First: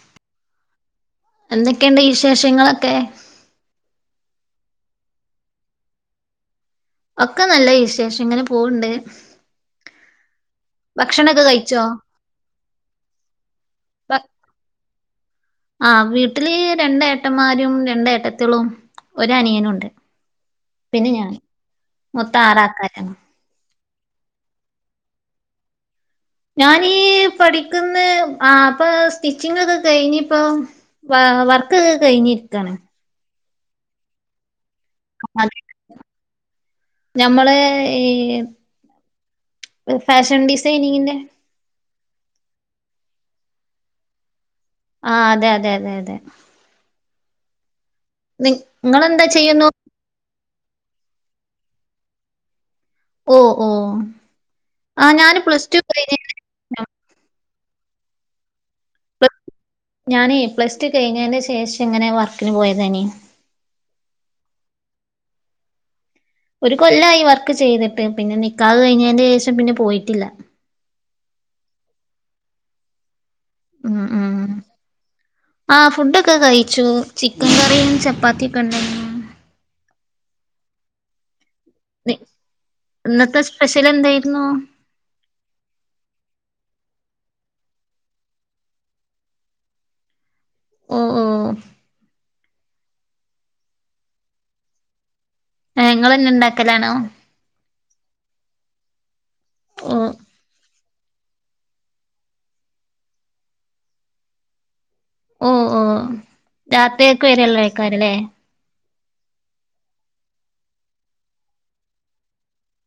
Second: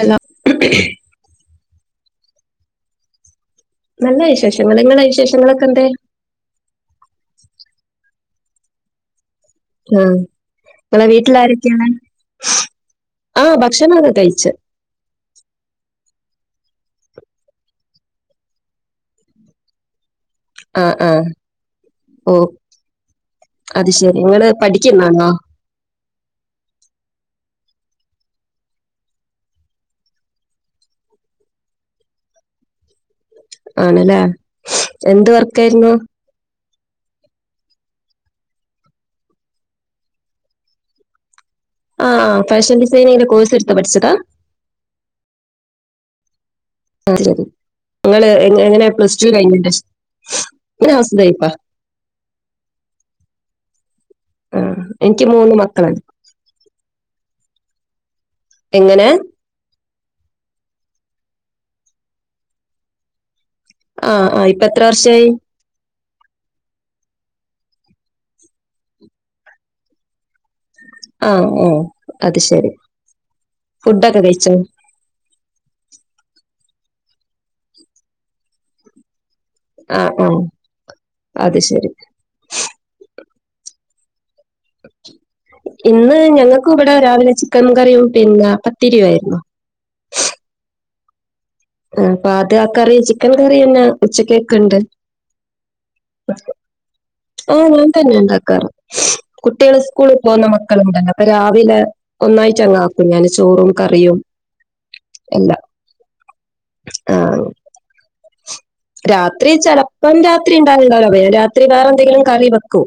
ഇല്ല എന്തൊക്കെയ്ണ്ട് വിശേഷങ്ങളൊക്കെ നല്ല വിശേഷങ്ങള് ഇങ്ങള വിശേഷങ്ങളൊക്കെന്തയ് ഒക്കെ നല്ല വിശേഷം ഇങ്ങനെ പോണ്ട് ആ നിങ്ങളെ വീട്ട്ല് കഴിച്ചോ? ആരെക്കെയാണ് ആഹ ഭക്ഷണൊക്കെ കയ്ച്ച് ആ വീട്ട്ല് രണ്ടേട്ടന്മാരും രണ്ടേട്ടത്ത്യോളും ഒരനിയനുണ്ട് ആ ആ പിന്നെ ഞാൻ മൊത്തം ആറാക്കാരാണ് ങ്ങള് പഠിക്കുന്നാന്നൊ ഞാനീ പഠിക്കുന്ന് ആപ്പ് സ്റ്റിച്ചിങ്ങൊക്കെ കയ്ഞ്ഞിപ്പൊ വ വർക്കൊക്കെ കയ്ഞ്ഞിരിക്കാണ് ആണ്ല്ലേ എന്ത് വർക്കായ്രുന്നു നമ്മള് ഈ ഫാഷൻ ഡിസൈനിങ്ങിന്റെ ആ ആ ഫാഷൻ ഡിസൈനിങ്ങന്റെ കോഴ്സ് എടുത്ത് പഠിച്ചതാ ആഹ അതെ അതെ അതെ അതെ അ ശരി നിങ്ങള് എങ്ങനെ പ്ലസ് നിങ്ങളെന്താ ടു ചെയ്യുന്നു? കയ്ഞെന്റെഷം മ്മഞാഹൗസ് ബൈഫ ഓ ഓ ആഹ എനിക്ക് ഞാന് മൂന്ന് പ്ലസ് ടു മക്കളാണ് കയ്ഞ്ഞെന് ആ എങ്ങനെ ഞാനെ പ്ലസ് ടു കയ്ഞ്ഞെന്റെ ശേഷം ഇങ്ങനെ വർക്കിന് പോയതനി ആഹ ആഹ ഇപ്പെത്ര വർഷായി ഒരു കൊല്ലായി വർക്ക് ചെയ്തിട്ട് പിന്നെ നിക്കാഹ് കയ്ഞ്ഞെന്റെഷം പിന്നെ പോയിട്ടില്ല ആഹ ഓ അത് ഷെരി ഫുഡൊക്കെ കയ്ച്ചോ ആഹ ഫുഡൊക്കെ കയ്ച്ചു ചിക്കൻ കറിയും ചപ്പാത്തി ഒക്കെ ഇണ്ടായ്ര്ന്നു ആഹ ആഹ അത് ശരി നി ഇന്നത്തെ സ്പെഷ്യൽ എന്തായ്രുന്നു ഇന്ന് ഞങ്ങക്കും ഇവിടെ രാവിലെ ചിക്കൻ കറിയും പിന്നെ പത്തിരിയുവായിരുന്നു ഓ ഓ അപ്പആത്യാ കറി ചിക്കൻ കറിഎന്നെ ഉച്ചക്കെക്ക് ണ്ട് ഏ ഇങ്ങളെ ന്നെ ഉണ്ടാക്കലാണോ ഓ ഓം തന്നെ ഇണ്ടാക്കാറ് കുട്ടികള് ഓ സ്കൂളി പോന്ന മ മക്കളുണ്ടല്ല അപ്പ രാവിലെ ഒന്നായ്റ്റങ്ങാക്കും ഞാന് ചോറും കറിയും ഓ എല്ലാം ഓ ആ, രാത്രിയേക്കെ വെരെള്ള ആയ്ക്കാരല്ലേ രാത്രി ചെലപ്പം രാത്രി ഇണ്ടാവലിണ്ടാവികാരം പിന്നെ രാത്രി വേറെന്തെങ്കിലും കറി വെക്കും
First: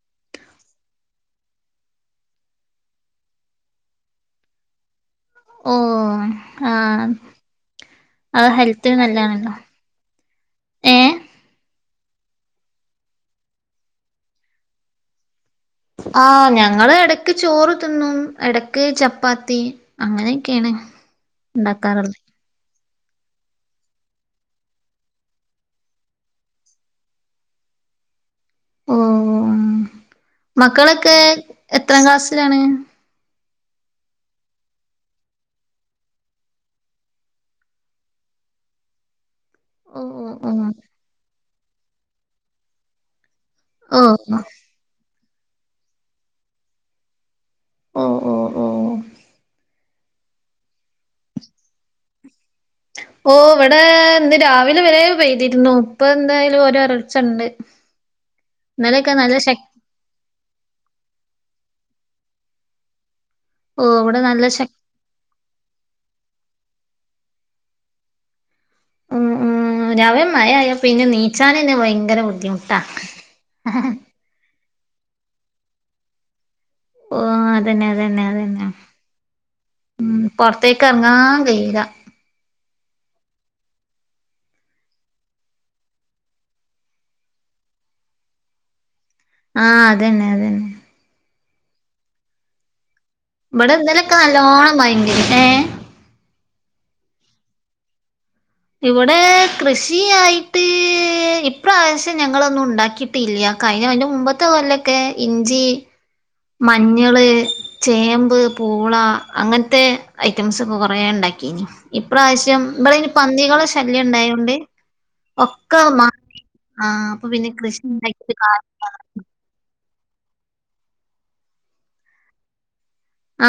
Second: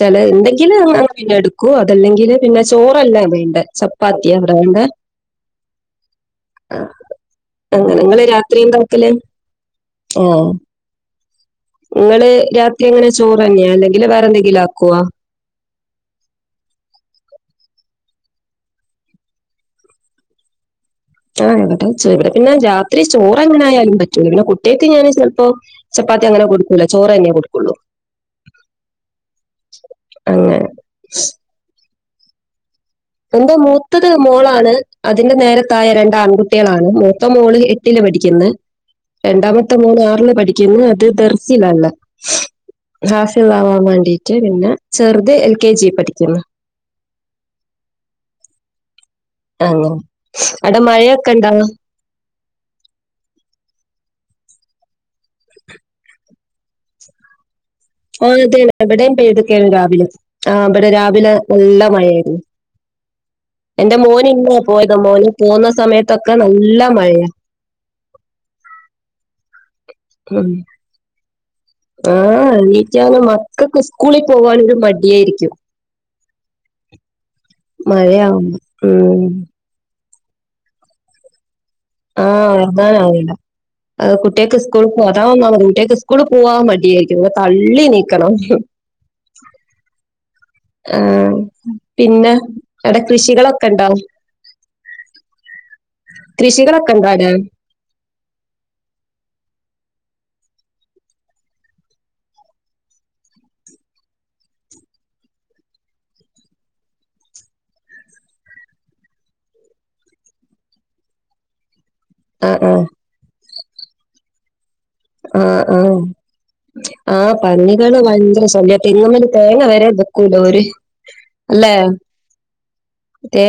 ചെല ഇണ്ടെങ്കില് അങ്ങ അങ്ങ പിന്നെടുക്കൂ അതല്ലെങ്കില് പിന്നെ ചോറല്ലാ വേണ്ടെ ചപ്പാത്തിയാ ഇവടെ വേണ്ടെ ഓ ആ അങ്ങനെ അത് ഹെൽത്തിന് ന്നല്ലാണല്ലോ ഓ എഹ് നിങ്ങള് രാത്രി എങ്ങനെ ചോറെന്യയാ അല്ലെങ്കില് വേറെന്തെങ്കിലും ആക്കുവൊ ആ ഞങ്ങള് എടക്ക് ചോറ് തിന്നും എടക്ക് ചപ്പാത്തി അങ്ങനെയൊക്കെണ് ആ ഇവടേം ചെ വ്ടെപിന്നെ രാത് ഇത്രേ ചോറെങ്ങനെ ആയാലും പറ്റുലല്ലോ കുട്ട്യേക്ക് ഞാന് ചെലപ്പോ ചപ്പാത്തി അങ്ങനെ കൊടുക്കൂല ചോറെന്നെ കൊടുക്കുള്ളൂ ഓ അങ്ങനെ മക്കളൊക്കെ എത്രാം ക്ലാസ്സിലാണ് എന്റെ മൂത്തത് മോളാണ് അതിന്റെ നേരെത്തായെ രണ്ടാആൺകുട്ട്യേളാണ് മൂത്ത മോള് എട്ടില് പഠിക്ക്ന്ന് രണ്ടാമത്തെ മോന് ഓ ആർല് ഓ പഠിക്ക്ന്ന് അത് ദർസിലാലാ ഹാഫ് ഇള്ളാവാൻ ഓ ഓ വേണ്ടീട്ട് പിന്നെ ചെറുത് എൽ കെ ജി പഠിക്കുന്നു ഓ ഓ ഓ അ അവിടെ മഴയൊക്കെ ഇണ്ടാ ഓ ഇവിടെ ഇന്ന് രാവിലെ വരെ പെയ്തിരുന്നു ഇപ്പ എന്തായാലും ഓരോ ഒരൾച്ച ഉണ്ട് ആ അതെയ ഇന്നലെയൊക്കെ ഇവിടെയും നല്ല ശക് പെയ്തിക്കേണ് രാവിലെ ആ ഇവിടെ രാവിലെ നല്ല മഴയായിരുന്നു ഓ എന്റെ ഇവിടെ മോന് നല്ല ഇന്ന് ശക് പോയത് മോന് പോന്നു സമയത്തൊക്കെ നല്ല മഴയ ഉം ഉം രാവിലെ മഴയായ പിന്നെ നീച്ചാനന്നെ ആ ഭയങ്കര ബുദ്ധിമുട്ടാ എനിക്കാനും മക്കക്ക് സ്കൂളിൽ പോകാനൊരു മടി യായിരിക്കും ഓ അതന്നെ അതന്നെ മഴയാകുംമ്പോ അതന്നെ ഉം ഉം പൊറത്തേക്ക് എറങ്ങാൻ കൈയെല ആഹ് എറങ്ങാനാവില്ല കുട്ടികക്ക് സ്കൂളിൽ പോവാൻ അതാണ് ഒന്നാമത് കുട്ട്യാൾക്ക് സ്കൂളിൽ പോവാൻ മടി ആയിരിക്കും ഇങ്ങനെ തള്ളി നീക്കണം ആഹ് അതന്നെ അതന്നെ ആ, പിന്നെ അവിടെ കൃഷികളൊക്കെ ഇവിടെ ഉണ്ടോ ഇന്നലൊക്കെ നല്ലോണം മഴ ണ്ടേനി ഏ കൃഷികളൊക്കെ ണ്ടോ അവടെ ഇവിടെ കൃഷിയായിട്ട് ഇപ്രാവശ്യം ഞങ്ങളൊന്നും ഉണ്ടാക്കിട്ടില്ല കഴിഞ്ഞ അതിന് മുമ്പത്തെ കൊല്ലൊക്കെ ഇഞ്ചി മഞ്ഞള് ചേമ്പ് പൂള അങ്ങനത്തെ ഐറ്റംസ് ഒക്ക കൊറേ ഉണ്ടായി ഇ് ആ പ്രാവശ്യം ആ ഇവിടെ ഇനി പന്നികള് ശല്യം ഉണ്ടായതോൊണ്ട് ഒക്കെ മാ അപ്പൊ ആഹ് പിന്നെ കൃഷി പന്നികള് ഉണ്ടാക്കിട്ട് ഭയങ്കര ശല്യ കാര്യല്ല തെങ്ങ്മ്മല് തേങ്ങ വരെ ലര് അല്ലേ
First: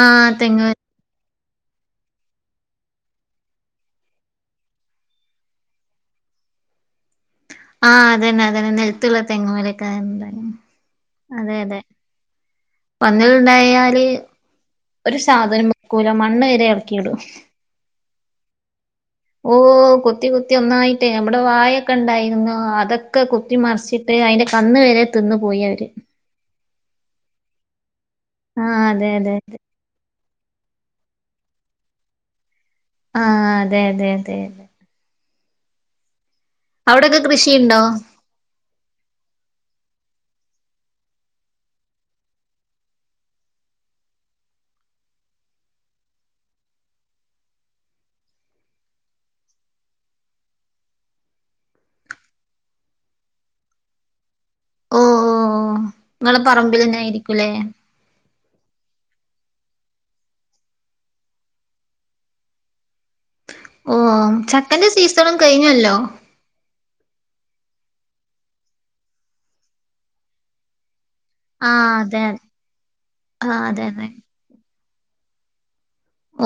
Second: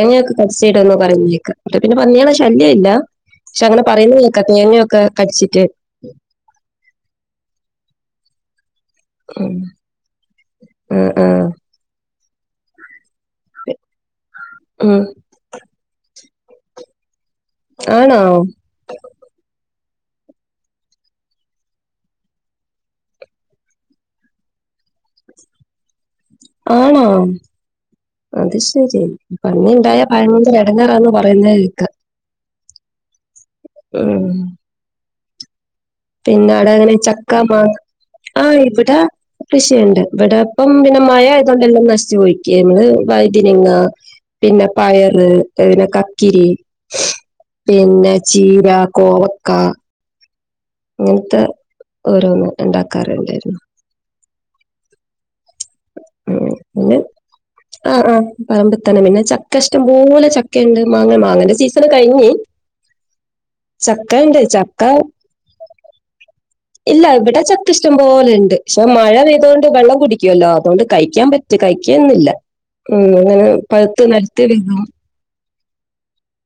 ആഹ് തെങ്ങ് കച്ചടന്നോ പറത്തേക്ക പിന്നെ പന്നികളെ ശല്യം ഇല്ല പക്ഷെ അങ്ങനെ പറയുന്നതൊക്കെ തേങ്ങയൊക്കെ കടിച്ചിട്ട് ആഹ് അതന്നെ അത തന്നെ നെൽത്തുള്ള തെങ്ങ് മലേക്കാരം ഉം ഉം വന്നുണ്ടായാല് ഉം. ഒരു സാധനം വക്കൂല മണ്ണ് വരെ ഇറക്കിടും ആണോ ഓ കുത്തി കുത്തി ഒന്നായിട്ട് നമ്മടെ വായൊക്കെ ഉണ്ടായിരുന്നു അതൊക്കെ കുത്തി മറിച്ചിട്ട് അതിന്റെ കന്ന് വരെ തിന്നു പോയി അവര് ആണോ അത് ആഹ് ശരിയ അതെ അതെ അതെ പന്നിയുണ്ടായ ഭയങ്ക എടങ്ങറാന്ന് പറയുന്നേക്ക് ആഹ് അതെ അതെ അതെ അതെ പിന്നെ അട അങ്ങനെ അവിടൊക്കെ ചക്ക മാ കൃഷിയുണ്ടോ ആഹ് ഇവിടെ കൃഷിയുണ്ട് ഇവിടെപ്പം പിന്നെ മഴ ആയത് കൊണ്ട് എല്ലാം നശിച്ച് പൊയിരിക്കുക നമ്മള് വൈതനങ്ങ പിന്നെ പയറ് കക്കിരി പിന്നെ ചീര കോവക്ക അങ്ങനത്തെ ഓരോന്ന് ഉണ്ടാക്കാറണ്ടായിരുന്നു ഓ ഓ നിങ്ങളെ ഉം പിന്നെ പറമ്പിലന്നെ ആയിരിക്കൂലേ ആ ആ പറമ്പിൽത്തനെ പിന്നെ ചക്ക ഇഷ്ടം പോലെ ചക്ക ഉണ്ട് മാങ്ങ മാങ്ങന്റെ സീസൺ കഴിഞ്ഞ് ഓ ചക്ക ഉണ്ട് ചക്ക ചക്കന്റെ സീസണും കഴിഞ്ഞല്ലോ ഇല്ല ഇവിടെ ചക്ക ഇഷ്ടം പോലെ ഉണ്ട് പക്ഷെ മഴ പെയ്തൊണ്ട് വെള്ളം കുടിക്കുവല്ലോ അതുകൊണ്ട് കഴിക്കാൻ പറ്റും ആഹ് അതെ കഴിക്കന്നില്ല ഉം അങ്ങനെ ആഹ് അതെ പഴുത്ത് അതെ നലത്തി വികും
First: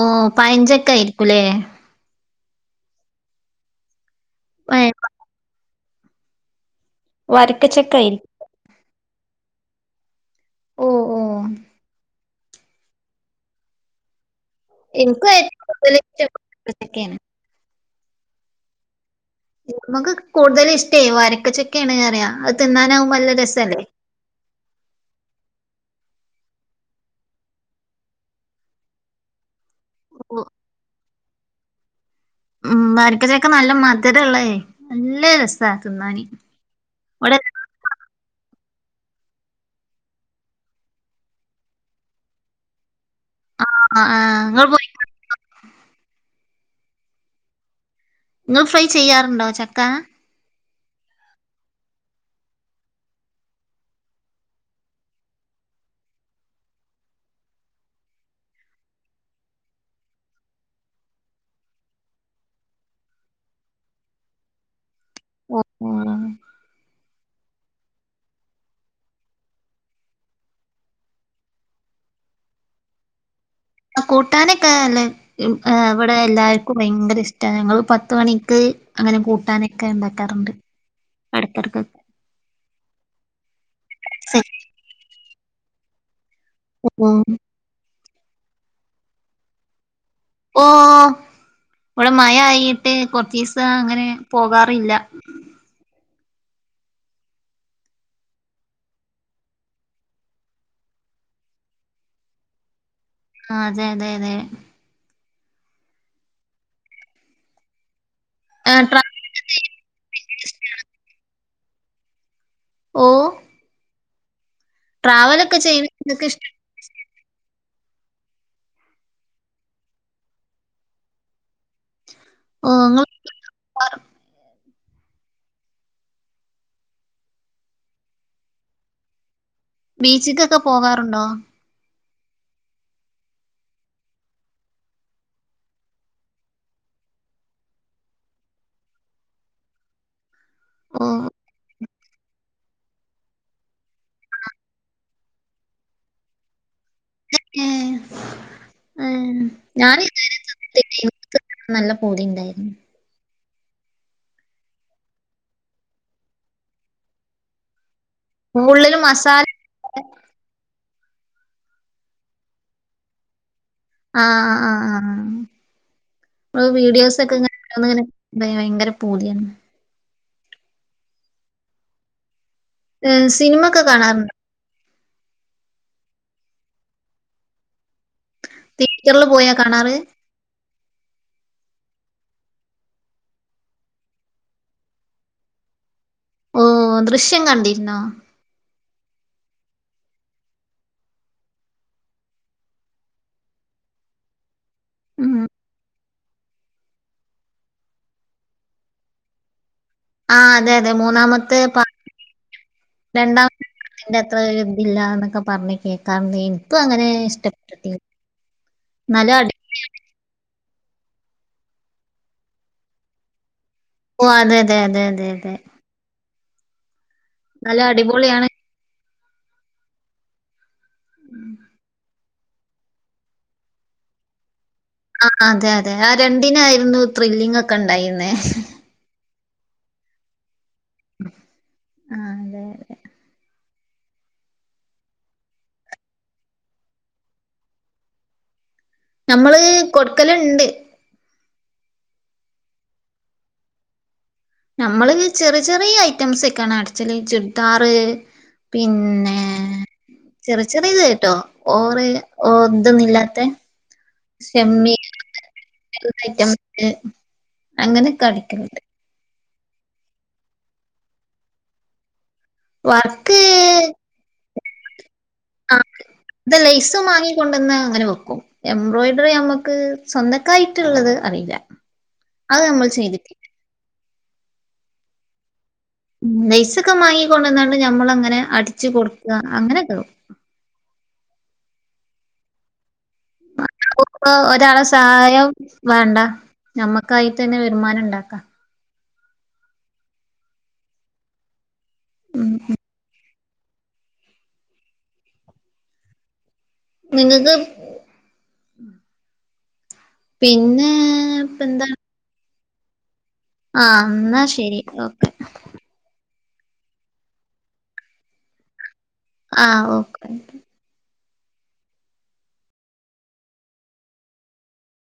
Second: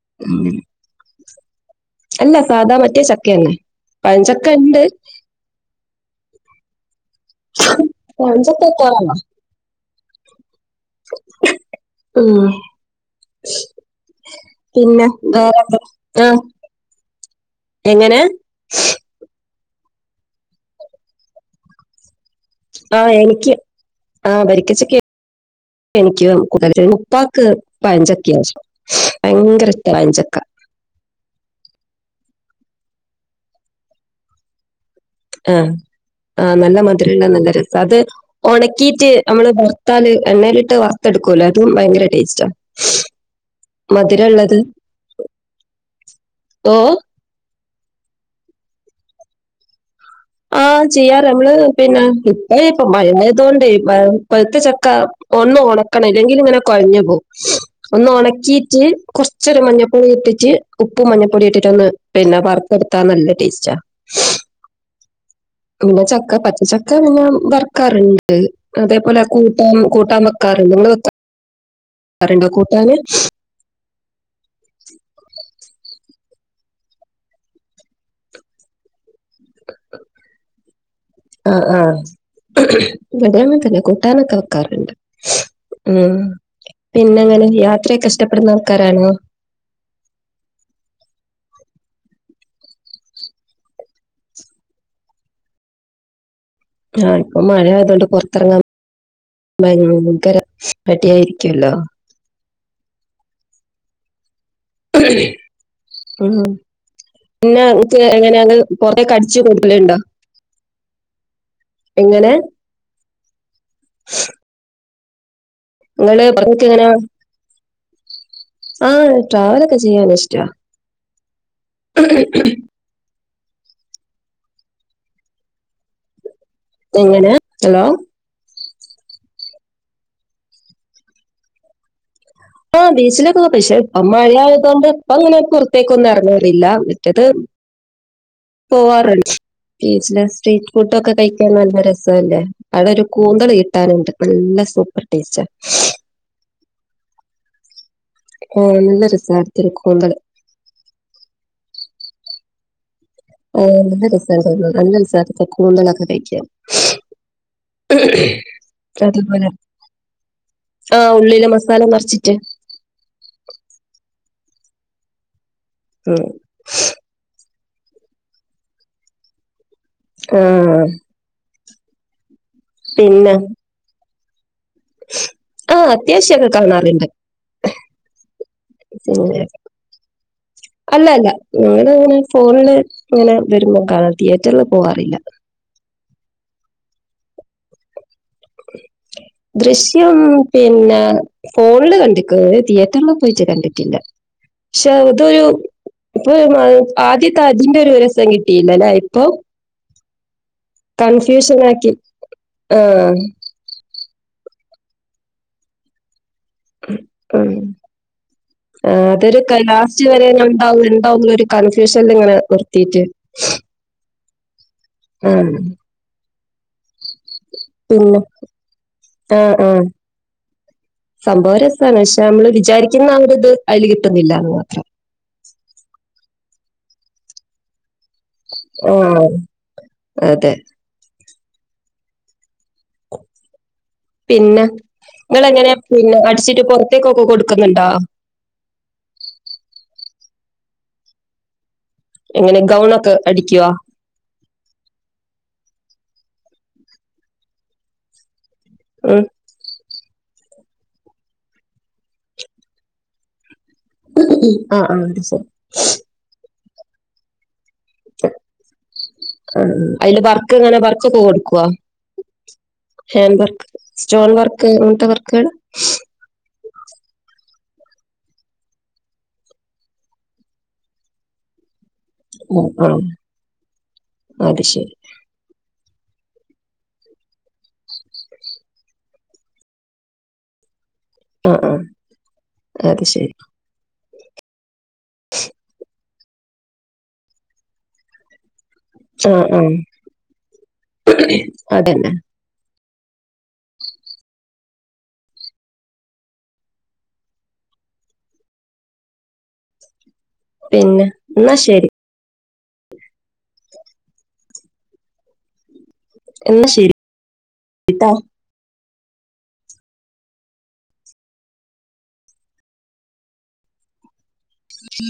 ഓ പയഞ്ചക്കായിരിക്കുലേ അല്ല സാധാ മറ്റേ ചക്കയന്നെ പയഞ്ചക്ക ഉണ്ട് വരക്കച്ചക്കയി പറണം ഓ ഓ ഉം പിന്നെ എനിക്കും ഏറ്റവും വേറെ കൂടുതൽ ഇഷ്ടം ആഹ് വരിക്കച്ചക്കയാണ് എങ്ങനെ നമുക്ക് കൂടുതല് ഇഷ്ടേ വരക്കച്ചക്കെയാണ് അറിയ ആഹ് എനിക്ക് ആ വരിക്കച്ചക്കെ കൂ മുപ്പാക്ക് പഞ്ചൊക്കെ ആം ഭയങ്കര പഴഞ്ചക്ക ഉം വരക്കച്ചൊക്കെ നല്ല മധര ഉള്ളേ ആഹ ആഹ നല്ല മതിരള്ള ഇവിടെ നല്ല രസം അത് ഉണക്കീയിട്ട് നമ്മള് വറുത്താല് എണ്ണയിലിട്ട് വറുത്തെടുക്കുവല്ലോ അതും ഭയങ്കര ടേസ്റ്റാ ആ, ആ, മധുരംള്ളത് നിങ്ങൾ പോയി ഓ നിങ്ങൾ ഫ്രൈ ചെയ്യാറുണ്ടോ ചക്ക ആഹ ചെയ്യാറ് നമ്മള് പിന്നെ ഇപ്പ ഇപ്പ മഴയതോണ്ട് പൊഴുത്ത ചക്ക ഉണ്ടാക്കണം ണല്ലെങ്കിൽ ഇങ്ങനെ കൊഴ ഒന്ന് ഉണക്കിട്ട് കൊറച്ച മഞ്ഞപ്പ ഇട്ടിട്ട് ഉപ്പ മഞ്ഞപ്പൊടി ഇട്ടിട്ടൊന്ന് പിന്നെ വറുത്തെടുത്താ നല്ല ടേസ്റ്റാ പിന്ന ഉം. ചക്ക പച്ച ചക്ക ക്ക വർക്കാറുണ്ട് അതേപോലെ കൂട്ടാൻ കൂട്ടാൻ വെക്കാറുണ്ട് നിങ്ങക്ക വെക്കാറ്ണ്ടോ കൂട്ടാന് ആ കൂട്ടാനൊക്കെ അല്ലെ് ഇവിടെ എല്ലാവർക്കും ഭയങ്കര ഇഷ്ടമാണ് ഞങ്ങള്ൾ പത്ത മണിക്ക് അങ്ങനെ കൂട്ടാനൊക്കെ ഉണ്ടാക്കാറുണ്ട് ആ ആഹ ഇടക്കിടക്കൊക്കെ ഇവിടെ അങ്ങന്നെ തന്നെ കൂട്ടാനൊക്കെ ശരി. വെക്കാറുണ്ട് ഉം പിന്നെ ഉം. അങ്ങനെ യാത്രയൊക്കെ ഇഷ്ടപ്പെടുന്ന ആൾക്കാരണോ? ഓ ഇവിടെ മയ ആയിട്ട് കൊറച്ചീസം അങ്ങനെ പോകാറില്ല. ആഹ ഇപ്പൊ മഴ ആയതുകൊണ്ട് പുറത്തിറങ്ങാ ഭയങ്കര പട്ടിയായിരിക്കുവല്ലോ. ആ അതെ അതെ അതെ ഉ പി എങ്ങനെ അങ്ങ് ആ, പറ ട്രാ- കടിച്ചു കൊടുലുണ്ടോ എങ്ങനെ ഓ [inaudible] ട്രാവൽ നിങ്ങള് പറഞ്ഞക്ക എങ്ങനയാ ആഹ ട്രാവലൊക്കെ ചെയ്യാന ഇഷ്ടാ ആ എങ്ങനെ ഹലോ ബീച്ചിക്കൊക്കെ പോകാറുണ്ടോ? ആഹ ബീച്ചിലൊക്കെ പോ പക്ഷേ ഇപ്പ മഴ ആയത കൊണ്ട് ഇപ്പ അങ്ങനെ പുറത്തേക്ക ഒന്നും ഇറങ്ങറില്ല മറ്റത് [inaudible] പോവാറുണ്ട് സ്ട്രീറ്റ് ഫുഡ ഓ ഒക്കെ കഴിക്കാൻ നല്ല രസല്ലേ അവിടെ ഒരു കൂന്തള കിട്ടാനുണ്ട് നല്ല സൂപ്പർ ടേസ്റ്റ. ആ രസായിരുന്നു ഇത്തിരി കൂന്തള് ഞാനിതുവരെ തിന്നിട്ടില്ല നല്ല പൂതി ഇണ്ടായിരുന്നു ആ നല്ല രസ നല്ല രസൊക്കെ കൂന്തലൊക്കെ കഴിക്കാം കൂടുതലും മസാല അതുപോലെ ആഹ ഉള്ളില മസാല നിറച്ചിട്ട് ആഹ ആ ആ ഉം ആ വീഡിയോസ് ഒക്കെ ഇങ്ങെ നെങ്ങനെ ഭയങ്കര പൂതിയന്ന് ആഹ സിനിമൊക്കെ കാണാറുണ്ട് ആഹ അത്യാവശ്യൊക്കെ കാണാറുണ്ട് തിയേറ്ററിൽ പോയാ കാണാറ്? അല്ല അല്ല നിങ്ങ അങ്ങനെ ഫോണില് ഇങ്ങനെ വരുമ്പോ കാണും തിയേറ്ററിില് പോവാാറില്ല ഓ ദൃശ്യം കണ്ടിര്ന്നോ ദൃശ്യം പിന്നെ ഫോണില് കണ്ടിക്ക്ണ് തിയേറ്ററില് പോയേച്ച് കണ്ടിട്ടില്ല ഉ [inaudible] ക്ഷേ തൊരു [unintelligible] ആദ്യത്തെ അതിൻ്റൊരു രസം കിട്ടിയില്ല ലേ ഇപ്പം ആ അതെ അതെ [unintelligible] മൂന്നാമത്തെ ആക്കി ആഹ് [inaudible] രണ്ടാമ അതിന്റെ അത്ര ഒരുതില്ലാന്നൊക്കെ പറഞ്ഞേക്കാ മീൻപ്പു അങ്ങനെ ഉം ഇഷ്ടപ്പെട്ടിട്ടില്ല നല്ല [unintelligible] ണ്ടാവും ഉണ്ടാവും ന്നൊരു കൺഫ്യൂഷൻ ല് നിങ്ങെ നിർത്തിട്ട്- - ഓ അതെ അതെ അതെ അതെ അതെ നല്ല അടിപൊളിയാണ് ആ ആഹ് സംഭവം രസാണ് പക്ഷെ നമ്മള് വിചാരിക്കുന്ന ആ ഒരിത് അതില് കിട്ടുന്നില്ലാന്ന് മാത്രം ആ അതെ അതെ ആ രണ്ടിനായിരുന്നു ത്രില്ലിങ് ഒക്കെ ഉണ്ടായി ആഹ് അതെ ആഹ് അതെ അതെ. പിന്നെ ഇങ്ങളെങ്ങനെ പിന്നെ അടിച്ചിട്ട് പൊറത്തേക്കൊക്കെ കൊടുക്കുന്നുണ്ടോ ക്കല്ണ്ട് എങ്ങനെ ഗൗണൊക്കെ അടിക്കോ നമ്മള് ചെറിയ ചെറിയ ഐറ്റംസ് ഒക്കെയാണ് അടച്ചല് ചുര്ദാറ് ഉം പിന്നെ ചെറിയ ചെറിയ ഇത്ട്ടോ ഓറെ ഓർ തൊന്നുല്ലാത്തെ ആഹ് ശെമ്മി ആഹ് അത് ശരി. [inaudible] അങ്ങനത്തെ ഐറ്റം അങ്ങനൊക്കെ അടിക്കല്ണ്ട് ആ അതില് വർക്ക് ഇങ്ങനെ പർച്ചൊക്കെ കൊടുക്കോ ഹാൻഡ് വർക്ക് സ്റ്റോൺ വർക്ക് അങ്ങനെത്തെ വർ ആ [inaudible] ത ലൈസും മാങ്ങിക്കൊട് ത്തെന്നാ അങ്ങനെ വെക്കും എംബ്രോയ്ഡറി നമ്മക്ക് സ്വന്തക്കായിട്ട്ള്ളത് അറീല്ല അത് ആഹ് നമ്മൾ ആഹ് ചെയ്തിട്ടില്ല അത് ശരി ലൈസൊക്കെ വാങ്ങിക്കൊണ്ടന്നാണ്ട് നമ്മള് അങ്ങനെ അടിച്ചു കൊട്ക്ക അങ്ങനെയൊക്കെ കൊ ആഹ് ആഹ് അത് ശരി ഇപ്പ ഒരാളെ സഹായം വേണ്ട നമ്മക്കായിട്ട് തന്നെ വരുമാനം ഇണ്ടാക്ക ആഹ് ആഹ് അതെന്നെ ഉം നിങ്ങക്ക് പിന്നെ ന്നാ ഇപ്പ ശരി എന്താണ് ആഹ് ന്നാ ശരി ഓക്കെ എന്നാ ശരി ട്ടോ ആഹ് ഓക്കെ അ